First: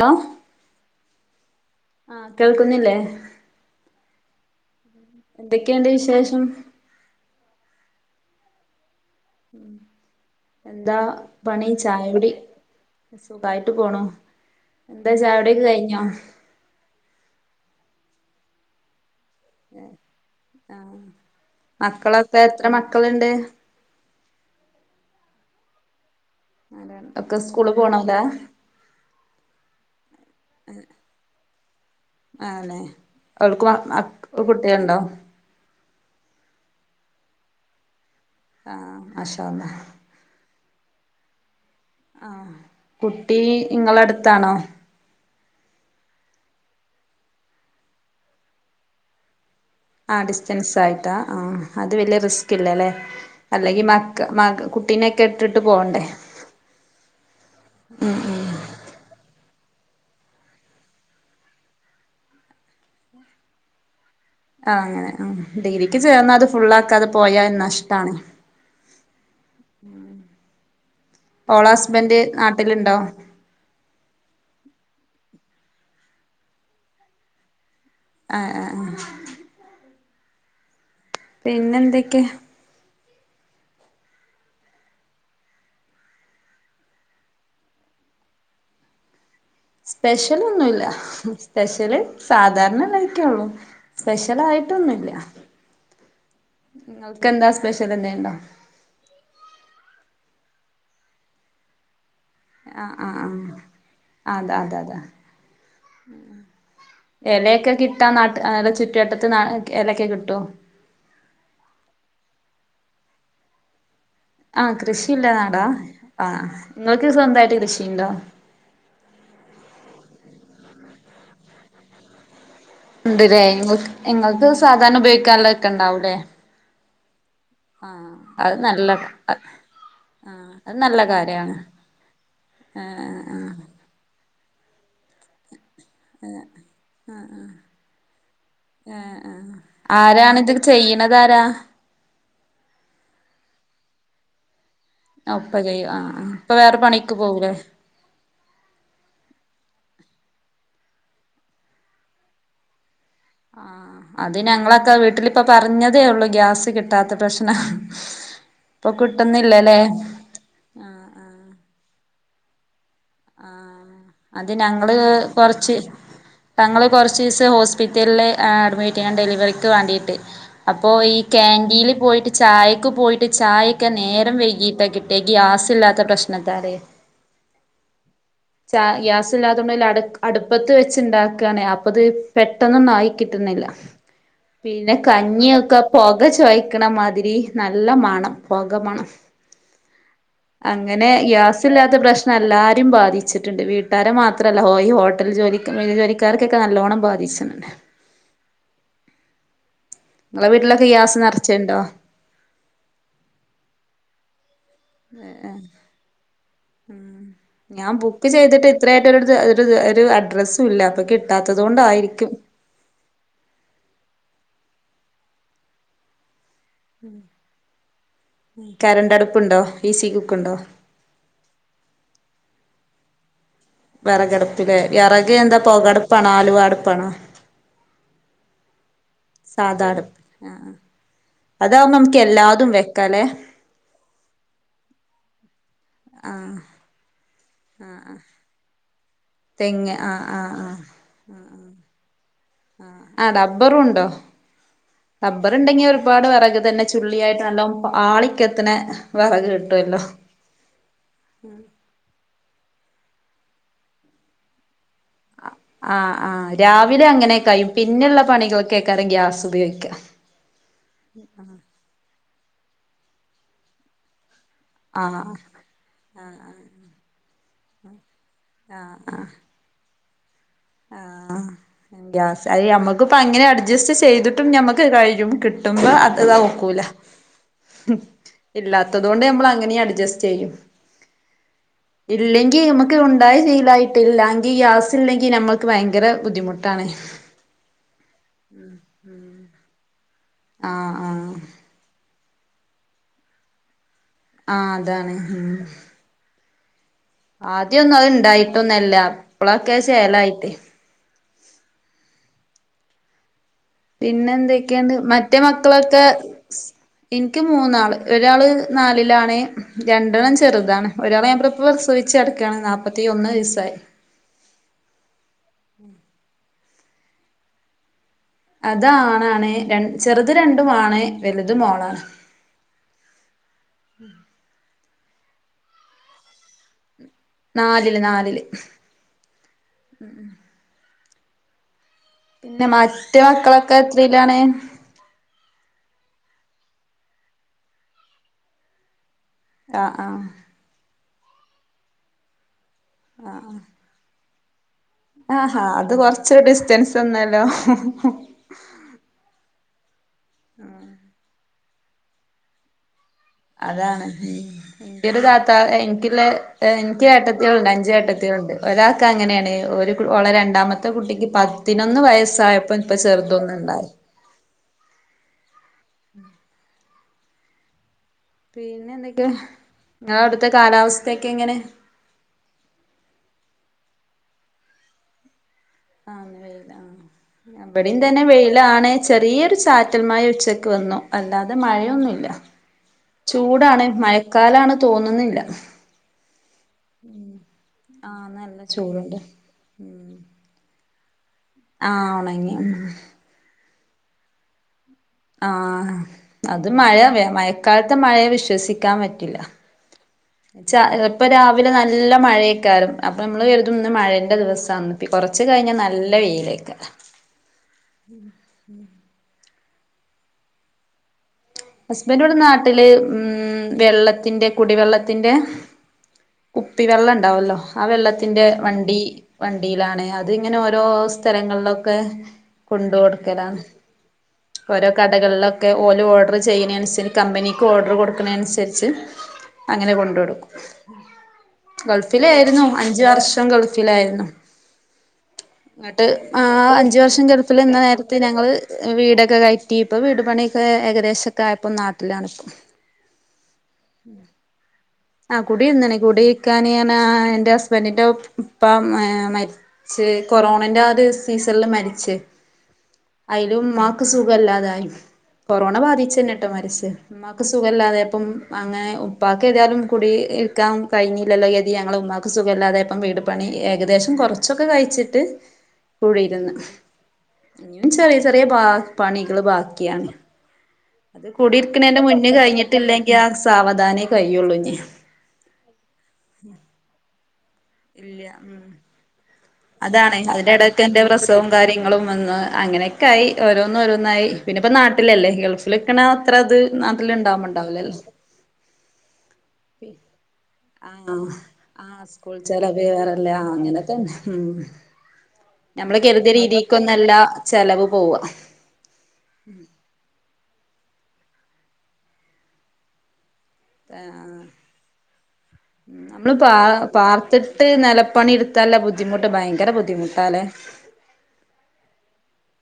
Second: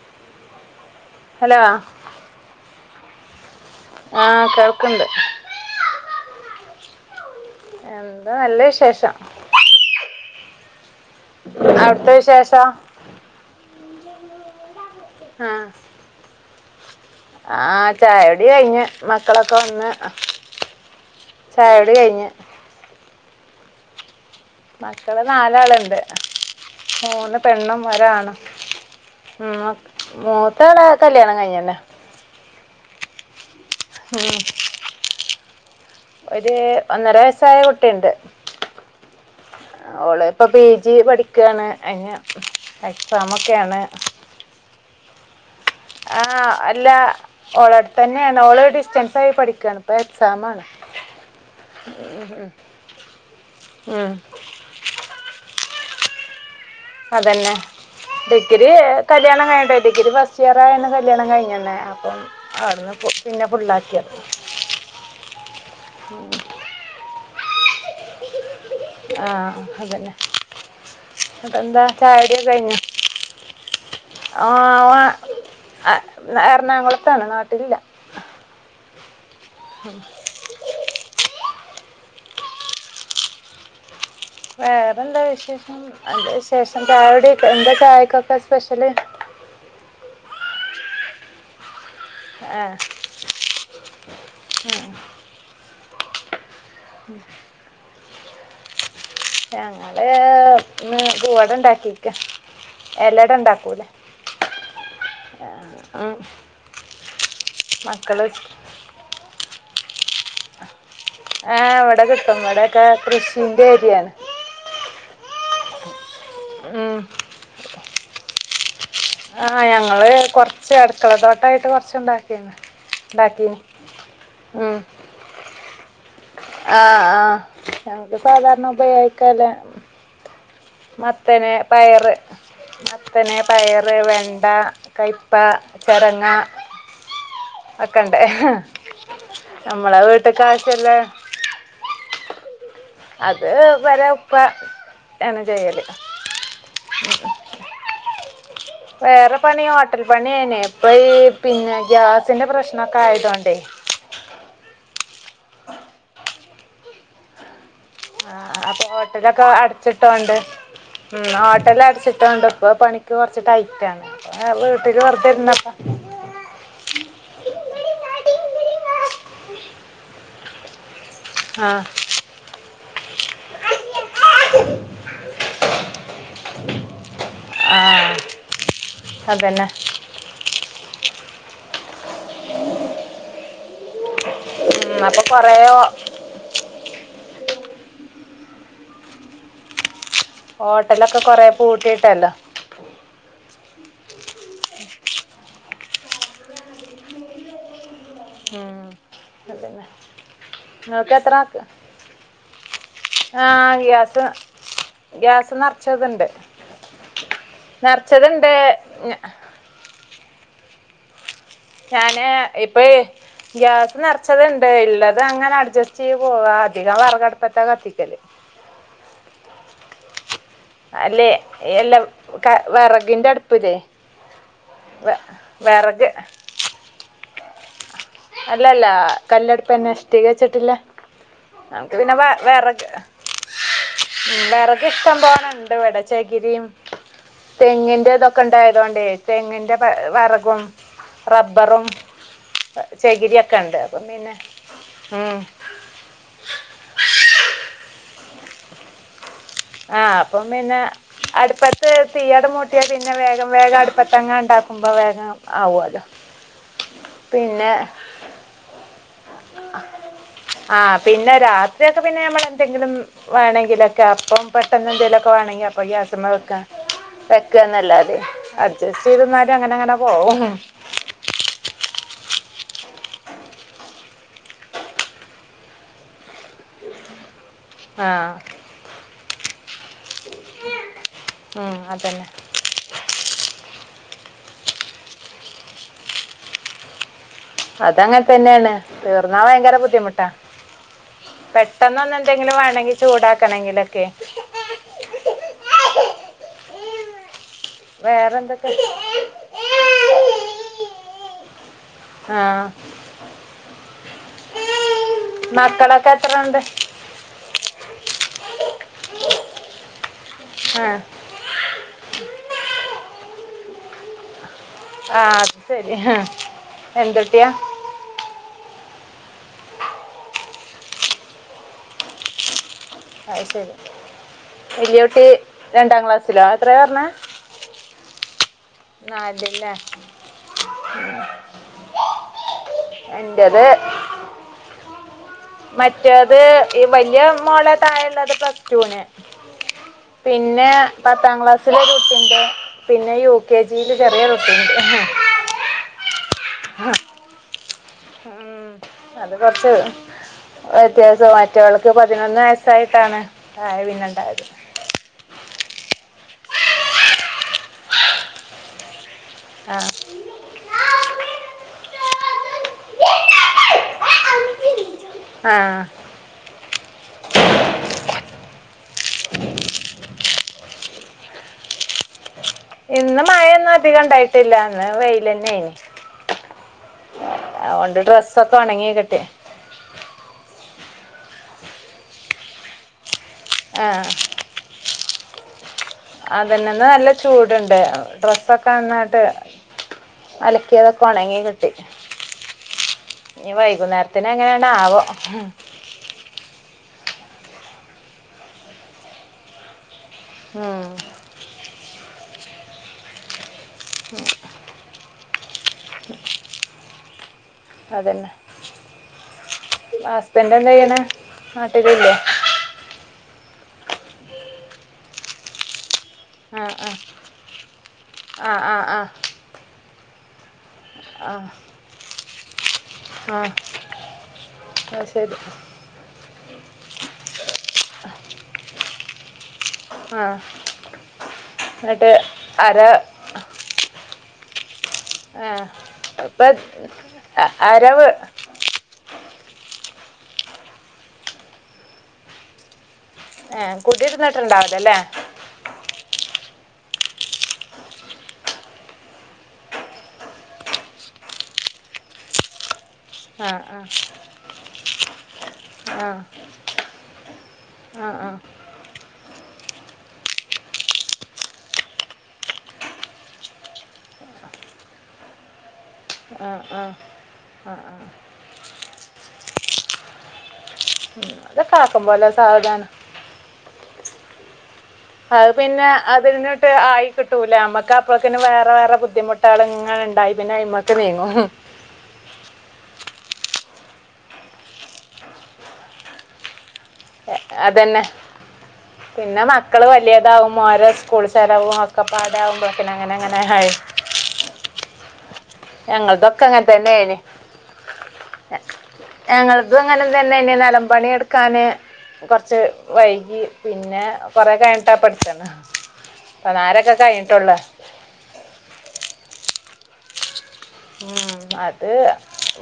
Hello hello ആ കേൾക്കുന്നില്ലേ? ആ കേൾക്കണ്ട്. എന്തൊക്കെണ്ട് വിശേഷം എന്താ നല്ല വിശേഷം. എന്താ പണി അവിടുത്തെ ചായുടി വിശേഷം സുഖായിട്ട് പോണു എന്താ ചായുടിയൊക്കെ കയിഞ്ഞോ? ആഹ് ചായുടി കയിഞ്ഞ് മക്കളൊക്കെ വന്ന് ആഹ് ചായുടി കയിഞ്ഞ് മക്കളൊക്കെ എത്ര മക്കളിണ്ട് മക്കള് നാലാളുണ്ട് ഒക്കെ മൂന്ന് സ്കൂള് പെണ്ണും പോണോലാ ഒരാണും ഉം മാക് മൂത്താളെ കല്യാണം കഴിഞ്ഞിണ് ആണേ അവൾക്ക് വാ അക് കുട്ടിഇണ്ടോ ഒര് ഒന്നര വയസ്സായ കുട്ടിയുണ്ട് ആ മാഷാഅള്ളാഹ് ഓള് ഇപ്പോ പി. ജി. പഠിക്കയാണ് അയിന് എക്സാം ഒക്കെയാണ് അട്ത്താണോ ആഹ് അല്ല ഓള അടുത്ത് തന്നെയാണ് ഓള ഡിസ്റ്റൻസ് ആയി പഠിക്കയാണ് ആ ഡിസ്റ്റൻസ് ആയിട്ടാ ആ അത് വലിയ റിസ്ക് ഇല്ലല്ലേ അല്ലെങ്കി ഉം മക്ക മക കുട്ടിനെക്കെ ഇട്ടിട്ടു പോണ്ടേ അതന്നെ ഇത് കല്യാണം കഴിഞ്ഞിട്ട് ഡിഗ്രി ഫസ്റ്റ് ഇയർ ആയന് കല്യാണം കഴിഞ്ഞന്നെ അപ്പം അടുന്ന് പു പിന്നെ പുള്ളാക്കിയ ആ അങ്ങനെ ഡിഗ്രിക്ക് ചേർന്ന അത് ഫുൾ ആക്കാതെ പോയാ നഷ്ടാണ് ആ അതന്നെ ഓള അതെന്താ ചായ ഹസ്ബൻഡ് കുടിയൊക്കെ കഴിഞ്ഞു നാട്ടിലുണ്ടോ ആ വ അ എറണാകുളത്താണ് നാട്ടിലില്ല ആഹ് ആഹ് ആഹ് ഉം പിന്നെ എന്തൊക്കെ വേറെന്താ വിശേഷം നല്ല വിശേഷം ചായ കുടികാ എന്താ ചായക്കൊക്കെ സ്പെഷ്യല് സ്പെഷ്യലൊന്നുല്ല. സ്പെഷ്യല് ആ സാധാരണള്ളതക്കെയുള്ളു. സ്പെഷ്യലായിട്ടൊന്നും ഇല്ല. നിങ്ങക്ക് എന്താ സ്പെഷ്യൽ എന്തെണ്ടോ? ഞങ്ങള് ന്ന് പുവട ണ്ടാക്കിക്കാ ആ, ആ, ആ, അ അത, അത, അത. ആഹ് എലെക്കെ കിട്ടാ മക്കള് നാട്ട് ചുറ്റുവട്ടത്ത് നാ എലെക്കെ കിട്ടുവോ? ആ ഇവിടെ കിട്ടും ഇവിടൊക്കെ കൃഷിന്റെ ഏരിയാണ്. ആ കൃഷിയില്ല നാടാ. ആ ഉം നിങ്ങൾക്ക് സ്വന്തായിട്ട് കൃഷിണ്ടോ? ആഹ് ഞങ്ങള് കൊർച്ച് അടുക്കള തോട്ടായിട്ട് കൊർച്ചുണ്ടാക്ക ഉം ഉണ്ട്ല്ലേ. ങ്ങൾക്ക് സാധാരണ ഉപയോഗിക്കാനുള്ള ഒക്കെ ഉണ്ടാവൂലേ. ആ, ആ ഞങ്ങക്ക് അത് സാധാരണ നല്ല ഉപയോഗിക്കല്ല ആഹ് അത് നല്ല മത്തന്, കാര്യാണ് പയർ, ആഹ് മത്തന്, ആഹ് പയർ ർ, വെണ്ട, കയ്പ്പ, ചരങ്ങ. ആ, ആ. വോക്കെണ്ട്. നമ്മള ആരാണിത് വീട്ട്ക്കാവശല്ല ചെയ്യണതാരാ അത് വരാ ഉപ്പ ആ ആണ് ഉപ്പ ചെയ്യല് ചെയ്യും. ആ, ആ ഉപ്പ വേറെ പണിക്ക് പോകൂല്ലേ? വേറെ പണി ഹോട്ടൽ പണിയാനെ ഇപ്പൊ ഈ പിന്നെ ഗ്യാസിന്റെ പ്രശ്നോക്കെ ആയതൊണ്ടേ ആഹ് അത് ഞങ്ങളൊക്കെ വീട്ടിലിപ്പ പറഞ്ഞതേ ഒള്ളൂ ഗ്യാസ് കിട്ടാത്ത പ്രശ്നം. ആ അപ്പൊ ഇപ്പൊ ഹോട്ടലക്ക കിട്ടുന്നില്ലല്ലേ അടച്ചിട്ടോണ്ട് ഉം. ഹോട്ടലടച്ചിട്ടോണ്ട് ഇപ്പ പണിക്ക് കൊറച്ച് ടൈറ്റ് ആണ്. അത് ഞങ്ങള് വീട്ടില് വെറുതെരുന്നപ്പ കൊറച്ച് ഞങ്ങള് കൊറച്ചീസം ഹോസ്പിറ്റല്ല് അഡ്മിറ്റ് ചെയ്യാൻ ഡെലിവറിക്ക് വേണ്ടിയിട്ട്. അപ്പോ ഈ ആഹ് കാന്റീല് പോയിട്ട് ചായക്ക് പോയിട്ട് ചായൊക്കെ നേരം വൈകീട്ട കി ഈ ഗ്യാസ് ഇല്ലാത്ത പ്രശ്നത്താലെ. ആ. ചാ ഗ്യാസ് ഇല്ലാതൊണ്ടേ അടു, അടുപ്പത്ത് വെച്ച്ണ്ടാക്കുആണ്. അ അത് പെട്ടെന്നൊന്നും ആയി കിട്ടുന്നില്ല. പിന്നെ ഉം അപ്പൊ കൊറേ കഞ്ഞിയൊക്കെ പൊ ക ചോയ്ക്കണമാതിരി നല്ല മണം. പൊക മണം. അങ്ങനെ ഹോട്ടലൊക്കെ കൊറേ ഗ്യാസില്ലാത്ത പൂട്ടിയിട്ടല്ലോ പ്രശ്നല്ലാ ബാധിച്ചിട്ടുണ്ട്. വീട്ടാരെ മാത്രമല്ല ഹ ഈ ഹോട്ടൽ ജോലിക്കാ ജോലിക്കാർക്കൊക്കെ നല്ലോണം ബാധിച്ചിണ്ട്. ഉം. അതെല്ലേ. ഇങ്ങളെ വീട്ടിലൊക്കെ ഗ്യാസ് ങ്ങൾക്കെത്രമ നെറച്ച്ണ്ടോ ആഹ് ഗ്യാസ്, ഗ്യാസ് നെറ്ച്ചത്ണ്ട്. ഉം. ഞാ ബുക്ക് ചെയ്തിട്ടിത്രയിട്ടൊര്ടതു ഒരു അഡ്രസ്സും ഇല്ല അപ്പൊ കി ട്ടാത്തതോണ്ട. ഞാന് ഇപ്പെയ് ഗ്യാസ് നെറ്ച്ചത്ണ്ട്. ഉള്ളത് അങ്ങനെ അഡ്ജസ്റ്റ്യ്ത് പോവാ. ധികം വെറകട്പ്പത്താ കത്തിക്കല്. കരണ്ട്ടുപ്പുണ്ടോ? ഇസി കുക്ക് ണ്ടോ? അല്ലെ എല്ലം ക വെറകിന്റെ അട് വെറകട്പ്പ്ല് വെറകി എന്താ വിറക് പൊകട്പ്പാണോ ആലുവ അടുപ്പാണോ? അല്ലല്ല. സാധാ അടുപ്പ് കല്ലടുപ്പന്നെഷ്ടീകച്ചിട്ടില്ല. ആഹ് നമക്ക് അതാവുമ്പോ പിന്നെ നമുക്ക് വ എല്ലാതും വെറക്. വെക്കാലേ വെറക് ഇഷ്ടം പോലണ്ട്വ്ടെ ആഹ് ചെകരിയും. തെങ്ങിന്റെതൊക്കെ ഇണ്ടായതോണ്ടെ. തെങ്ങിന്റെ വെ തെങ്ങ് ആഹ് വെറകും റബ്ബറും. ആ ചകിരിയൊക്കെ ടബ്ബറു ഉണ്ട് അപ്പം ഉണ്ടോ പിന്നെ ഉം. റബ്ബറുണ്ടെങ്കി. പാട് വെറക് തന്നെ ചുള്ളിയായിട്ട് നല്ലൊ ആളിക്കത്ത്ണെ വെറക് കി ആഹ് അപ്പം പിന്നെ. അടുപ്പത്ത് തീയട മൂട്ടിയാ പിന്നെ വേഗം വേഗം അടുപ്പത്തങ്ങണ്ടാക്ക്മ്പോ വേഗം. ആവുമല്ലോ ആഹ്, ആഹ് രാവിലെ അങ്ങനെക്കായും പിന്നെ പിന്നെള്ള പണികൊക്കെക ഗ്യാസ് ഉപയോഗിക്ക. ആഹ് പിന്നെ രാത്രിയൊക്കെ പിന്നെ നമ്മളെന്തെങ്കിലും വേണങ്കിലൊക്കെ അപ്പം. ട്ട ആഹ് എന്തെലൊക്കെ വേണങ്കി അപ്പൊ ഗ്യാസ്മ്മ വെക്ക വെക്ക്അനലത് ആഹ് അഡ്ജസ്റ്റ്യ്ത് ന റ്റങ്ങനങ്ങന പോവും. ആഹ് ആഹ് ഗ്യാസ് അയ് നമ്മക്ക്പ്പൊ അങ്ങനെ അഡ്ജസ്റ്റ് ചെയ്തിട്ടും ഞമ്മക്ക് കഴിയും കിട്ടുമ്പോ അത് ഇതോക്കൂല. ആഹ് ഇല്ലാത്തതോണ്ട് ഞമ്മളങ്ങനി അഡ്ജസ്റ്റെയ്യും ഉം അതന്നെ ഇല്ലെങ്ക് ങ്കി നമക്ക് ഉണ്ടായി ശിലായിട്ടില്ലാങ്കി ഗ്യാസ് ഇല്ലെങ്കി ഞമ്മക്ക് ഭയങ്കര ബുദ്ധിമുട്ടാണ്. അതങ്ങൻതന്നെണ് തീർന്നാ വയങ്കര ബുദ്ധിമുട്ടാ ആഹ് ആഹ് പെട്ടെന്നൊന്ന്. ന്തെങ്കിലു വാണങ്കി ചൂടാക്കണെങ്കിലൊക്കെ. ആഹ് അതാണ്. ആദ്യന്നും അത് വേറെ എന്തൊക്കെ ഇണ്ടായിട്ടൊന്നല്ല ഇപ്പളൊക്കെ ചേലായിട്ട്. ആഹ്. പിന്നെന്തൊക്കെയ്ണ്ട് മറ്റേ മക്കളൊക്കെ. എത്ര ഉണ്ട് എൻക്ക് മൂന്നാള് ഒരാള് നാലിലാണ് രണ്ടെണ്ണം ചെറുതാണ് ആഹ് ഒരാൾ ഞാൻ പ്ര പ്രസവിച്ചെട്ക്കാണ് നാപ്പത്തിയൊന്നയസായി. ആഹ് അത് ശരി എന്തുട്ട്യാ അതാണാണ് രൺ ചെറുത് രണ്ടു ആണ് വലുത് മോളാണ്. അയ്ശരി വല്യട്ടി രണ്ടാ ക്ലാസ്സിലാ എത്രയറഞ്ഞെ? നാലില് നാലില്. നാലില് ലെ. പിന്നെ മറ്റെ മക്കളൊക്കെ എത്രേലാണ്? മറ്റേത് ഈ വലിയ മോളെ തായെളത് പ്ലസ്ടുന് ആഹ് ആഹ് പിന്നെ പത്താം ക്ലാസ്സിലൊരുട്ടിണ്ട് പിന്നെ യു തില് ചെറിയൊരുട്ടിണ്ട്. ആഹാ അത് കൊറ്ച്ച് ഡിസ്റ്റൻസ് വന്നല്ലോ? ഉം അത് കൊറ്ച്ച് വ്യത്യാസമാ റ്റോൾക്ക് പതിനൊന്ന് വയസ്സായിട്ടാണ് ആ അതാണ് പിന്നെണ്ടായത്. ഉം ഒരു താത്താ എൻക്ക്ള്ളെ എനിക്ക് ഏട്ടത്തിയള്ണ്ട് അഞ്ചു ഏട്ടത്തിയള്ണ്ട്. ഒരാക്ക അങ്ങനെയാണ് ഒരു കു ഒളെ രണ്ടാമത്തെ കുട്ടിക്ക് പതിനൊന്ന് വയസ്സായപ്പോ ഇപ്പ ചെറ്തൊന്ന് ഇണ്ടായി. ആഹ്. പിന്നെ എന്തൊക്കെ നീങ്ങള അവിടുത്തെ കാലാവസ്ഥയൊക്കെ എങ്ങനെ ഇന്ന് മഴയൊന്നും അധികം ഇണ്ടായിട്ടില്ല അന്ന് വെയില് തന്നെ ന് ആഹ് ഇന്ന് വെയില് ആ ഇമ്പടീംതന്നെ ഡ്രസ്സൊക്കെ വെയില ഉണങ്ങി ആണ് കിട്ടി ചെറിയൊരു ച്ച റ്റൽ മഴ ഉച്ചക്ക് വന്നു അല്ലാതെ മഴയൊന്നുമല്ല ചൂടാണ് ആ മഴക്കാലാണ് തോന്നുന്നില്ല അതന്നന്ന് നല്ല ചൂടുണ്ട് ആഹ് നല്ല ചൂടുണ്ട് ഡ്രസ്സൊക്കെന്ന്ന്നായിട്ട് അലക്കിയതൊക്കെ ഒണങ്ങികി ആഹ് ഒണങ്ങി ഉം ഇനി വൈകുന്നേരത്തിന് എങ്ങനെണവോ ആഹ് അത് മഴ മഴക്കാലത്തെ മഴയെ വിശ്വസിക്കാൻ പറ്റില്ല ച്ച ഉം ചെലപ്പൊ രാവിലെ നല്ല മഴയൊക്കാരം അപ്പൊ നമ്മള് കെരുത്തും ന്ന് മഴന്റെ ദിവസന്ന് ഇ കുറച്ച് കഴിഞ്ഞാൽ നല്ല വെയിലേക്ക അതന്നെ ഹസ്ബൻഡ എന്താ ചെയ്ണെ ഹസ്ബൻഡടെ നാട്ടില് ഉം വെള്ളത്തിന്റെ കുടിവെള്ളത്തിന്റെ ആ കുപ്പി ആ വെള്ളം ഉണ്ടാവല്ലോ ആ വെള്ളത്തിന്റെ ആ ആ ആ വണ്ടി വണ്ടിയിലാണ് അത്ങ്ങനെ ഓ രോ ആ സ്ഥലങ്ങളിലൊക്കെ കൊണ്ട് ആ കൊടുക്കലാണ് ഓരോ അത് ശരി കടകളിലൊക്കെ ഓല് ഓർഡർ ച്ചെയിണെ അൻസരി മ്പനിക് ഓർ ഡർ കൊട്ക്ണെന്ന് അനുസരിച്ച് അങ്ങനെ കൊണ്ട് ആ ട്ട്ക്കും എന്നിട്ട് ഗൾഫിലായിരുന്നു ആരാ അഞ്ച് വർഷം ഗൾഫിലായിരുന്നു ആ എന്നിട്ട് ആ ഇപ്പം അഞ്ചു വർഷം ഗൾഫില് ഇന്ന ആരാ വീ നേരത്തെ ഞങ്ങള് വീടൊക്കെ കയറ്റി ഇപ്പൊ വീട് പണിയൊക്കെ ഏകദേശംക്കെ ആയപ്പോ നാട്ടിലണ് ഇപ്പൊ ഏഹ് കുട്ടിരുന്നിട്ടുണ്ടാവുല്ലല്ലേ ആ കുടിയിരുന്നണ കുടരിക്കാന ൻ എറെ ഹസ്ബൻറിന്റെ ഉപ്പ മ ച് കൊറോണന്റെ ആ ഒരു സീസണില് മരിച്ചേ അയില് ആഹ് ഉമ്മയ്ക്ക് സുഖമല്ലാതായി കൊറോണ ആഹ് ബാധിച്ചുന്നെട്ടോ മരിച്ചേ ഉ്മാക്ക് സുഖല്ലാതെ ആഹ് ആഹ് അപ്പം ആഹ് അങ്ങനെ ഉപ്പാക്കക്ക് ഏതായാലും കുടി ഇൽക്കാൻ കഴിഞ്ഞില്ലല്ലോ യതി ഞങ്ങൾ ഉമമാക്ക് സുഖമല്ലാതെ ഇപ്പം വീട് പണി ഏകദേശം കുറച്ചൊക്കെ കഴിച്ചിട്ട് കൂടിയിന്ന് ആഹ് ആഹ് ആഹ് ഇനും ആഹ് ചെറിയ ചെറിയ പണികള് ബാക്കിയാണ് അത് ഉം അതൊക്കെ കൂടിരിക്കണേന്റെ ആക്കും പോലെ മുന്നേ സാവധാനം കഴിഞ്ഞിട്ടില്ലെങ്കി ആ സാവധാനെ കഴിയുള്ളൂ ഇ അ പിന്നെ അതിന്നിട്ട് ആയി കിട്ടൂലേ നമ്മക്ക് ഇല്ല അപ്പഴക്കന് വേറെ ഉം വേറെ ബുദ്ധിമുട്ട് അതാണ് അതിന്റെടയ്ക്കെ എന്റെ പ്രസവും കാര്യങ്ങളും വന്ന് അങ്ങനെെ കായി ഓരോന്നും ഓരോന്നായി പിന്നെ ഇപ്പ നാട്ടിലല്ലേ ഗൾഫിൽക്കണ അത്ര അത് ഇപ്പോൾ നാട്ടിൽ ഉണ്ടാകും അതന്നെ പിന്നെ മക്കള് വലിയതാവുമ്പോ ഓരോ ആഹ് സ്കൂൾ ചരാവും ഒക്കപ്പ അതാവുമ്പോക്കന അങ്ങനെ അങ്ങനെ ഉ നമ്മള് കര് തിയ ഞങ്ങളതൊക്കെ അങ്ങനെ രീതിക്കൊന്നല്ല തന്നെയായിന് ചെലവ് പോവ ഞങ്ങളതും അങ്ങനെ തന്നെ ഇ നിലം പണി എടുക്കാന് കുറച്ച് വൈകി പിന്നെ ആഹ് കുറെ കഴിഞ്ഞിട്ടാ പടുത്തണ പതിനാരൊക്കെ കഴിഞ്ഞിട്ടുള്ളൂ നില പണി എടുത് തല്ല ബുദ്ധിമുട്ട് ഭയങ്കര ബുദ്ധിമുട്ടാല്ലേ ഉം അത്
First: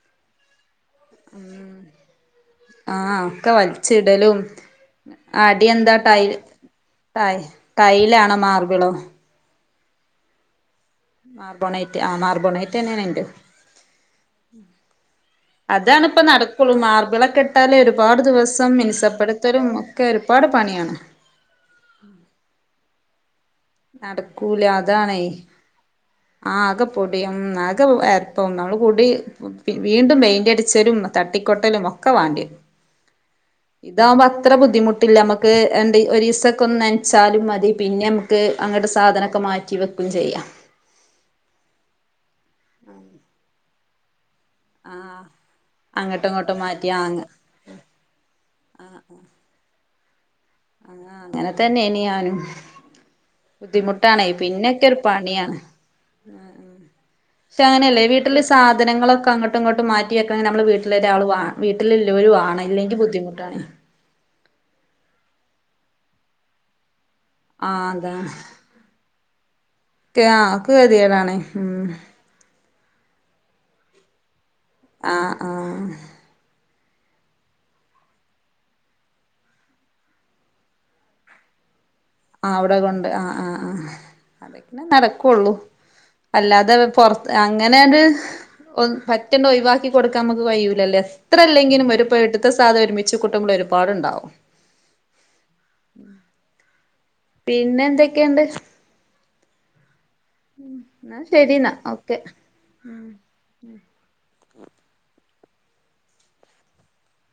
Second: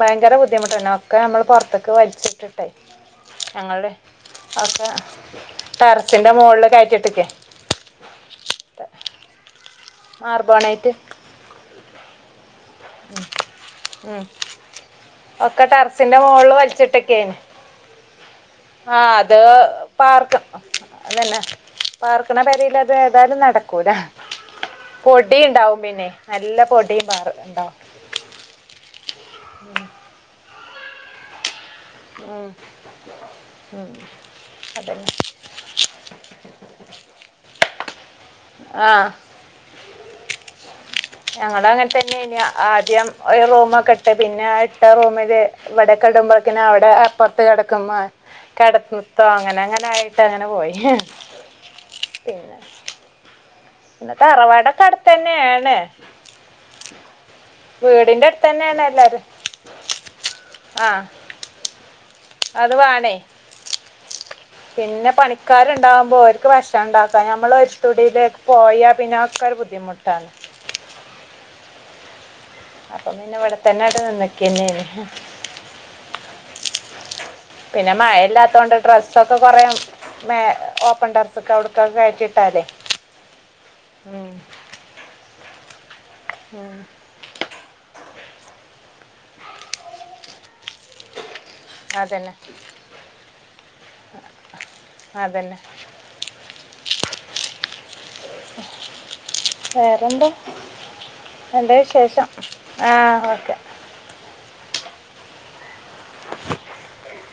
ഭയങ്കര ബുദ്ധിമുട്ടണ്ട ഒക്കെ നമ്മൾ പുറത്ത്ക്ക് വലച്ചിട്ടിട്ടെ ആഹ് ഒക്കെ ഞങ്ങളുടെ വലിച്ചിടലും ഒക്കെ അടി ടെറസിന്റെ മോളില് കയറ്റിട്ടക്കേ ടെയലണോ മാർബളോ മാർബോണയ്റ്റ് മർബോൺ യിറ്റ് ആ മർബോൺ ഐറ്റ് ഉ ഉ ഒക്കെ ടെറസിന്റെ മുകളിൽ വലിച്ചിട്ടൊക്കയിന് ട്ടാല ഒരുപാട് ദിവസം ആ അത് മിനുസപ്പെടുത്തലും ഒക്കെ പാർക്ക ഒരുപാട് പണിയാണ് അന്നെ പാർക്കണ പരിൽ അത് ഏതായാലും നടക്ക നടക്കൂല അതാണേ പൊടിയ ഉണ്ടാവും പിന്നെ നല്ല പൊടിയും മാറ ഉണ്ടാവും [unintelligible] ഏഹ് ഒന്നാള് കൂടി വീണ്ടും പെയിന്റ് അടിച്ചലും തട്ടിക്കൊട്ടലും ഒക്കെ വാണ്ടിവെരും ഉം ഉം ഇതാവുമ്പോ അത്ര അതന്നെ ബുദ്ധിമുട്ടില്ല നമുക്ക് ഒരീസം ഒക്കെ മ്മക്ക് നനച്ചാലും മതി പിന്നെ അങ്ങട്ട് ആ സാധനക്കെ മാറ്റിവെക്കും ചെയ്യാം ഞങ്ങൾ അങ്ങനെ തന്നെ ആയിനിം ആദ്യം ഒരു റൂമൊക്കെ ഇട്ട് പിന്നെ ഇട്ട ആ റൂമില് ഇവിടെ അങ്ങട്ടും ഇടുമ്പോഴക്കെ ഇങ്ങോട്ടും മാറ്റി അവിടെ ആ അപ്പുറത്ത് കിടക്കുമ്പോ കിടക്കത്തോ അങ്ങനെ അങ്ങനെ ആയിട്ട് അങ്ങനെ പോയി ആ അങ്ങനെ തന്നെ യിനിം ഞാനും പിന്നെ പിന്നെ ബുദ്ധിമുട്ടാണയ് തറവാടൊക്കെ പിന്നക്കെ ഒരു ഒരു അടുത്ത് പണിയാണ് തന്നെയാണ് പക്ഷെ അങ്ങനെയല്ലേ വീടിൻ്റെ വീട്ടില് അടുത്ത് തന്നെയാണ് എല്ലാവരും സാധനങ്ങളൊക്കെ അങ്ങട്ടും ഇങ്ങോട്ട് മാറ്റിവെക്കെ നമ്മള് ആ വീട്ടിൽ ഒരാൾ വാണം വീട്ടിൽ ഇല്ലൊരു വാണം അത് ഇല്ലെങ്കിൽ വേണേ ബുദ്ധിമുട്ടാണ് പിന്നെ പണിക്കാര്ണ്ടാവുമ്പോ ഓര്ക്ക് ഭക്ഷണം [unintelligible] ഉണ്ടാക്കാ നമ്മൾ ആഹ് ഒരുത്തുടിയിലേക്ക് പോയാ പിന്നെ ഒക്കൊ ഒരു ബുദ്ധിമുട്ട് ഓക്കെ ആ ഓക്കെ കേദേടാണ് ഉം അപ്പൊ പിന്നെ ഇവിടെ തന്നെ അങ്ങട്ട് നിന്നക്കെനിം ആഹ് ആഹ് പിന്നെ മഴയില്ലാത്തോണ്ട് ഡ്രസ്സൊക്കെ കുറേ ഓപ്പൺ ഡ്രസ്സ് ഒക്കെ അവിടുക്കൊക്കെ കഴറ്റിവെച്ച് ആ അവിടെ കൊണ്ട് ആ ആഹ് ആ അതൊക്കനെ നടക്കുള്ളൂ ഉം അല്ലാതെപൊറത്ത് അങ്ങനെ ഒരു പറ്റേണ്ട് ഒഴിവാക്കി കൊടുക്കാൻ നമുക്ക് കയ്യുല്ലല്ലോ ല്ലല്ലോ എത്ര ഇല്ലെങ്കിലും ഒരു അതന്നെ വീട്ടിൽത്തെ സാധങ്ങൾ ഒരുമിച്ച കുട്ടുമ്പോൾ ഒരുപാടുണ്ടാവും അതന്നെ പിന്നെ എന്തൊക്കെണ്ട് വേറെന്തോ ശരിന്നാ എന്താ വിശേഷം ഓക്കെ ആഹ് ഓക്കെ [unintelligible]